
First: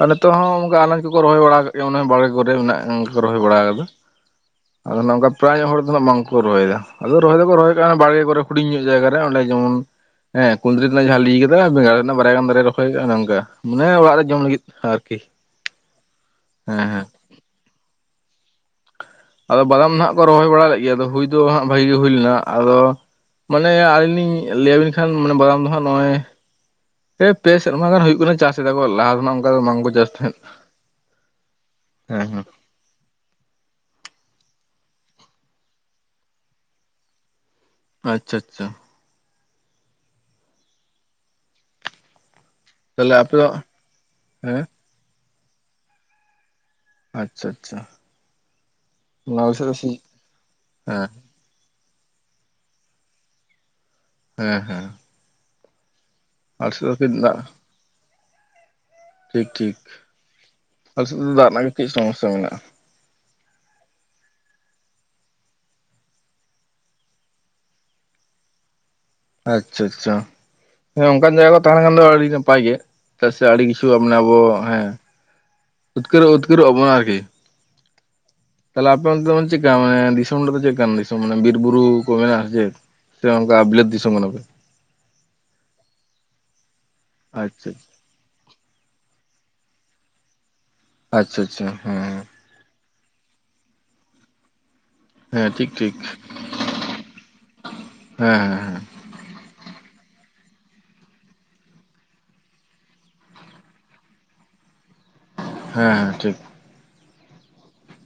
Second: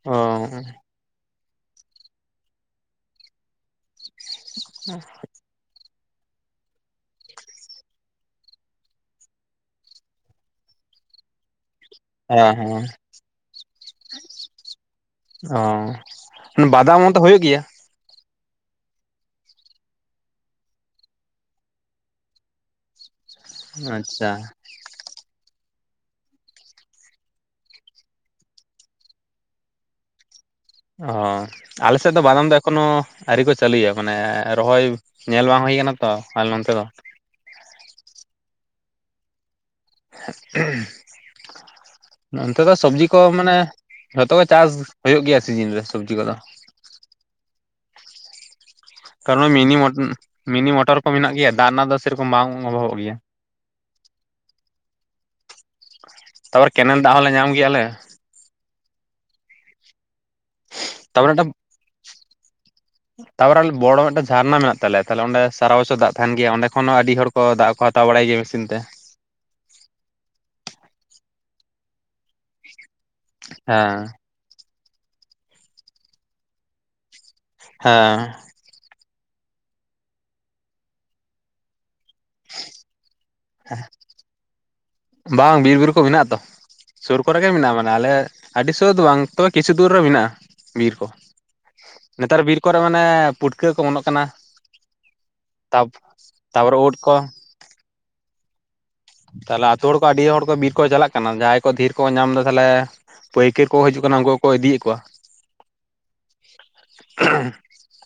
ᱟᱨ ᱱᱤᱛᱚᱜ ᱦᱚᱸ ᱚᱱᱠᱟ ᱟᱱᱟᱡ ᱠᱚᱠᱚ ᱨᱚᱦᱚᱭ ᱵᱟᱲᱟ ᱠᱟᱜ ᱜᱮᱭᱟ ᱚᱱᱮ ᱵᱟᱲᱮ ᱠᱚᱨᱮ ᱢᱮᱱᱟᱜ ᱠᱚ ᱨᱚᱦᱚᱭ ᱵᱟᱲᱟ ᱠᱟᱫᱟ ᱟᱫᱚ ᱱᱚᱝᱠᱟ ᱯᱨᱟᱭᱧᱚᱜ ᱦᱚᱲ ᱫᱚ ᱵᱟᱝᱠᱚ ᱨᱚᱦᱚᱭᱮᱫᱟ ᱟᱫᱚ ᱨᱚᱦᱚᱭ ᱫᱚᱠᱚ ᱨᱚᱦᱚᱭ ᱠᱟᱱᱟ ᱵᱟᱲᱜᱮ ᱠᱚᱨᱮ ᱦᱩᱰᱤᱧ ᱧᱚᱜ ᱡᱟᱭᱜᱟ ᱨᱮ ᱚᱸᱰᱮ ᱡᱮᱢᱚᱱ ᱦᱮᱸ ᱠᱩᱫᱨᱤ ᱨᱮᱱᱟᱜ ᱡᱟᱦᱟᱸ ᱟᱹᱭᱤ ᱠᱮᱫᱟ ᱵᱮᱸᱜᱟᱲ ᱨᱮᱱᱟᱜ ᱵᱟᱨᱭᱟ ᱚ ᱜᱟᱱ ᱦᱮᱸ ᱫᱟᱨᱮ ᱦᱮᱸ ᱨᱚᱦᱚᱭ ᱟᱠᱟᱜ ᱱᱚᱝᱠᱟ ᱢᱟᱱᱮ ᱚᱲᱟᱜ ᱨᱮ ᱡᱚᱢ ᱞᱟᱹᱜᱤᱫ ᱟᱨᱠᱤ ᱚ ᱦᱮᱸ ᱦᱮᱸ ᱵᱟᱫᱟᱢ ᱢᱚᱛᱚ ᱦᱩᱭᱩᱜ ᱜᱮᱭᱟ ᱟᱫᱚ ᱵᱟᱫᱟᱢ ᱫᱚ ᱦᱟᱸᱜ ᱠᱚ ᱨᱚᱦᱚᱭ ᱵᱟᱲᱟ ᱞᱮᱫ ᱜᱮᱭᱟ, ᱟᱫᱚ ᱦᱩᱭ ᱫᱚ ᱦᱟᱜ ᱵᱷᱟᱜᱤ ᱜᱮ ᱦᱩᱭ ᱞᱮᱱᱟ, ᱟᱫᱚ ᱢᱟᱱᱮ ᱟᱹᱞᱤᱧ ᱟᱪᱪᱷᱟ ᱞᱤᱧ ᱞᱟᱹᱭᱟᱵᱤᱱ ᱠᱷᱟᱱ ᱢᱟᱱᱮ ᱵᱟᱫᱟᱢ ᱫᱚ ᱦᱟᱸᱜ ᱱᱚᱜᱼᱚᱭ ᱯᱮ ᱥᱮᱨᱢᱟ ᱜᱟᱱ ᱦᱩᱭᱩᱜ ᱠᱟᱱᱟ ᱪᱟᱥᱮᱫᱟᱠᱚ ᱞᱟᱦᱟ ᱫᱚ ᱱᱟᱜ ᱚᱱᱠᱟ ᱫᱚ ᱵᱟᱝᱠᱚ ᱪᱟᱥ ᱛᱟᱦᱮᱸᱫ ᱚ ᱟᱞᱮ ᱥᱮᱫ ᱦᱮᱸ ᱫᱚ ᱦᱮᱸ ᱵᱟᱫᱟᱢ ᱫᱚ ᱮ ᱮᱠᱷᱚᱱᱳ ᱟᱹᱨᱤ ᱠᱚ ᱪᱟᱹᱞᱩᱭᱟ ᱢᱟᱱᱮ ᱨᱚᱦᱚᱭ ᱧᱮᱞ ᱵᱟᱝ ᱦᱩᱭ ᱟᱠᱟᱱᱟ ᱛᱚ ᱟᱨ ᱟᱞᱮᱱᱚᱱᱛᱮ ᱫᱚ ᱟᱪᱪᱷᱟ ᱟᱪᱪᱷᱟ ᱚᱱᱛᱮ ᱫᱚ ᱥᱚᱵᱡᱤ ᱛᱟᱦᱚᱞᱮ ᱠᱚ ᱟᱯᱮ ᱫᱚ ᱢᱟᱱᱮ ᱡᱷᱚᱛᱚ ᱠᱚ ᱦᱮᱸ ᱪᱟᱥ ᱦᱩᱭᱩᱜ ᱜᱮᱭᱟ ᱥᱤᱡᱤᱱ ᱨᱮ ᱥᱚᱵᱽᱡᱤ ᱠᱚᱫᱚ ᱟᱪᱪᱷᱟ ᱟᱪᱪᱷᱟ ᱠᱟᱨᱚᱱ ᱟᱞᱮ ᱥᱮᱫ ᱢᱤᱱᱤ ᱫᱚ ᱥᱤ ᱢᱤᱱᱤ ᱢᱚᱴᱚᱨ ᱦᱮᱸ ᱠᱚ ᱢᱮᱱᱟᱜ ᱜᱮᱭᱟ ᱫᱟᱜ ᱨᱮᱱᱟᱜ ᱫᱚ ᱥᱮᱨᱚᱠᱚᱢ ᱵᱟᱝ ᱚᱵᱷᱟᱚᱵᱚᱜ ᱜᱮᱭᱟ᱾ ᱦᱮᱸ ᱦᱮᱸ ᱛᱟᱯᱚᱨ ᱟᱞᱮ ᱥᱮᱫ ᱫᱚ ᱠᱮᱱᱮᱞ ᱠᱟᱹᱡ ᱫᱟᱜ ᱦᱚᱸᱞᱮ ᱧᱟᱢ ᱜᱮᱭᱟᱞᱮ ᱴᱷᱤᱠ ᱴᱷᱤᱠ ᱟᱞᱮ ᱥᱮᱫ ᱛᱟᱯᱚᱨᱮ ᱫᱟᱜ ᱢᱤᱫᱴᱟᱝ ᱨᱮᱱᱟᱜ ᱜᱮ ᱠᱟᱹᱡ ᱥᱚᱢᱚᱥᱥᱟ ᱢᱮᱱᱟᱜᱼᱟ᱾ ᱛᱟᱯᱚᱨᱮ ᱵᱚᱲᱚ ᱢᱤᱫᱴᱮᱱ ᱡᱷᱟᱨᱱᱟ ᱢᱮᱱᱟᱜ ᱛᱟᱞᱮᱭᱟ ᱛᱟᱦᱞᱮ ᱚᱸᱰᱮ ᱥᱟᱨᱟ ᱵᱚᱪᱷᱚᱨ ᱫᱟᱜ ᱛᱟᱦᱮᱱ ᱜᱮᱭᱟ ᱚᱸᱰᱮ ᱠᱷᱚᱱ ᱦᱚᱸ ᱟᱹᱰᱤ ᱦᱚᱲ ᱠᱚ ᱫᱟᱜ ᱠᱚ ᱦᱟᱛᱟᱣ ᱵᱟᱲᱟᱭ ᱜᱮᱭᱟ ᱢᱮᱥᱤᱱ ᱛᱮ ᱟᱪᱪᱷᱟ ᱟᱪᱪᱷᱟ ᱦᱮ ᱚᱱᱠᱟᱱ ᱡᱟᱭᱜᱟ ᱠᱚ ᱛᱟᱦᱮᱱ ᱠᱷᱟᱱ ᱫᱚ ᱟᱹᱰᱤ ᱱᱟᱯᱟᱭ ᱜᱮ ᱛᱟ ᱥᱮ ᱟᱹᱰᱤ ᱠᱤᱪᱷᱩ ᱦᱮᱸ ᱟᱵᱚ ᱦᱮᱸ ᱩᱫᱽᱠᱟᱹᱨᱚᱜ ᱩᱫᱽᱠᱟᱹᱨᱚᱜ ᱟᱵᱚᱱᱟ ᱟᱨᱠᱤ ᱦᱮᱸ ᱛᱟᱦᱚᱞᱮ ᱟᱯᱮᱚᱱᱛᱮ ᱪᱮᱫᱞᱮᱠᱟ ᱢᱟᱱᱮ ᱫᱤᱥᱚᱢ ᱨᱮ ᱫᱚ ᱪᱮᱫᱞᱮᱠᱟᱱ ᱠᱟᱱᱟ ᱫᱤᱥᱚᱢ ᱢᱟᱱᱮ ᱵᱤᱨ ᱵᱩᱨᱩ? ᱢᱮ ᱡᱮ ᱥᱮ ᱚᱱᱠᱟ ᱵᱤᱞᱟᱛ ᱫᱤᱥᱚᱢ ᱠᱟᱱᱟ ᱯᱮ᱾ ᱵᱟᱝ ᱵᱤᱨᱵᱩᱨᱩ ᱠᱚ ᱢᱮᱱᱟᱜ ᱛᱚ ᱥᱩᱨ ᱠᱚᱨᱮ ᱜᱮ ᱟᱪᱪᱷᱟ ᱢᱮᱱᱟᱜᱼᱟ ᱢᱟᱱᱮ᱾ ᱟᱞᱮ ᱟᱹᱰᱤ ᱥᱳᱨ ᱫᱚ ᱵᱟᱝ ᱛᱮ ᱠᱤᱪᱷᱩ ᱫᱩᱨ ᱨᱮ ᱢᱮᱱᱟᱜᱼᱟ᱾ ᱵᱤᱨ ᱠᱚ ᱟᱪᱪᱷᱟ ᱟᱪᱪᱷᱟ ᱦᱮᱸ ᱱᱮᱛᱟᱨ ᱵᱤᱨ ᱠᱚᱨᱮ ᱢᱟᱱᱮ ᱯᱩᱴᱠᱟᱹ ᱠᱚ ᱚᱢᱚᱱᱚᱜ ᱠᱟᱱᱟ᱾ ᱦᱮᱸ ᱴᱷᱤᱠ ᱛᱟᱯ ᱴᱷᱤᱠ ᱛᱟᱯᱚᱨᱮ ᱩᱫ ᱠᱚ ᱦᱮᱸ ᱦᱮᱸ ᱦᱮᱸ ᱛᱟᱦᱞᱮ ᱟᱹᱛᱩ ᱦᱚᱲ ᱠᱚ ᱟᱹᱰᱤ ᱦᱚᱲ ᱠᱚ ᱵᱤᱨ ᱠᱚ ᱪᱟᱞᱟᱜ ᱠᱟᱱᱟ ᱡᱟᱦᱟᱸᱭ ᱠᱚ ᱫᱷᱮᱨ ᱠᱚ ᱧᱟᱢ ᱮᱫᱟ ᱛᱟᱦᱞᱮ᱾ ᱯᱟᱹᱭᱠᱟᱹᱨ ᱠᱚ ᱦᱤᱡᱩᱜ ᱠᱟᱱᱟ ᱩᱱᱠᱩ ᱠᱚ ᱤᱫᱤᱭᱮᱫ ᱠᱚᱣᱟ᱾ ᱦᱮᱸ ᱴᱷᱤᱠ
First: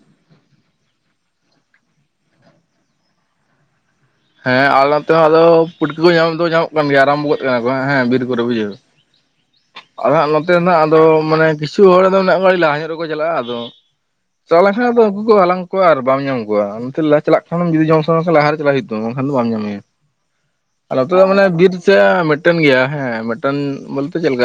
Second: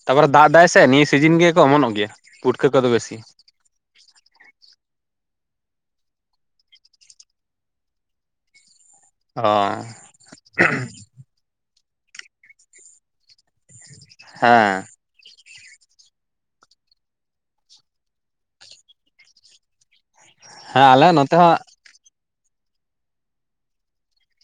ᱛᱟᱯᱚᱨᱮ ᱫᱟᱜ ᱫᱟᱭ ᱥᱮ ᱱᱤᱭᱟᱹ ᱥᱤᱡᱤᱱ ᱜᱮᱠᱚ ᱚᱢᱚᱱᱚᱜ ᱜᱮᱭᱟ ᱯᱩᱴᱠᱟᱹ ᱠᱚᱫᱚ ᱵᱮᱥᱤ ᱦᱮᱸ ᱟᱨ ᱱᱚᱛᱮ ᱦᱚᱸ ᱟᱫᱚ ᱯᱩᱴᱠᱟᱹ ᱠᱚ ᱧᱟᱢ ᱫᱚ ᱧᱟᱢᱚᱜ ᱠᱟᱱ ᱜᱮᱭᱟ ᱟᱨᱟᱢᱵᱷᱚ ᱜᱚᱫ ᱠᱟᱱᱟ ᱠᱚ ᱦᱮᱸ ᱵᱤᱨ ᱠᱚᱨᱮ ᱵᱩᱡᱷᱟᱹᱣ ᱚ ᱟᱫᱚ ᱦᱟᱜ ᱱᱚᱛᱮ ᱫᱚ ᱟᱫᱚ ᱢᱟᱱᱮ ᱠᱤᱪᱷᱩ ᱦᱚᱲ ᱫᱚ ᱩᱜ ᱜᱟᱹᱲᱤᱡ ᱞᱟᱦᱟ ᱧᱚᱜ ᱨᱮᱠᱚ ᱪᱟᱞᱟᱜᱼᱟ ᱟᱫᱚ ᱪᱟᱠᱟ ᱦᱮᱸ ᱞᱮᱱᱠᱷᱟᱱ ᱟᱫᱚ ᱩᱱᱠᱩ ᱠᱚ ᱦᱟᱞᱟᱝ ᱟᱨ ᱵᱟᱢ ᱧᱟᱢ ᱠᱚᱣᱟ ᱱᱚᱛᱮ ᱞᱟᱦᱟ ᱪᱟᱞᱟᱜ ᱠᱷᱟᱱ ᱡᱩᱫᱤ ᱡᱚᱢ ᱥᱟᱱᱟ ᱠᱷᱟᱱ ᱞᱟᱦᱟᱨ ᱨᱮ ᱪᱟᱞᱟᱜ ᱦᱩᱭᱩᱜ ᱛᱟᱢᱟ ᱵᱟᱠᱷᱟᱱ ᱫᱚ ᱵᱟᱢ ᱧᱟᱢᱮᱭᱟ᱾ ᱦᱮᱸ ᱟᱞᱮ ᱱᱚᱛᱮ ᱫᱚ ᱢᱟᱱᱮ ᱦᱚᱸ ᱵᱤᱨ ᱥᱮ ᱢᱤᱫᱴᱮᱱ ᱜᱮᱭᱟ ᱦᱮᱸ ᱢᱮᱴᱮᱱ ᱵᱚᱞᱛᱮ ᱪᱮᱫᱞᱮ ᱞᱮᱠᱟ?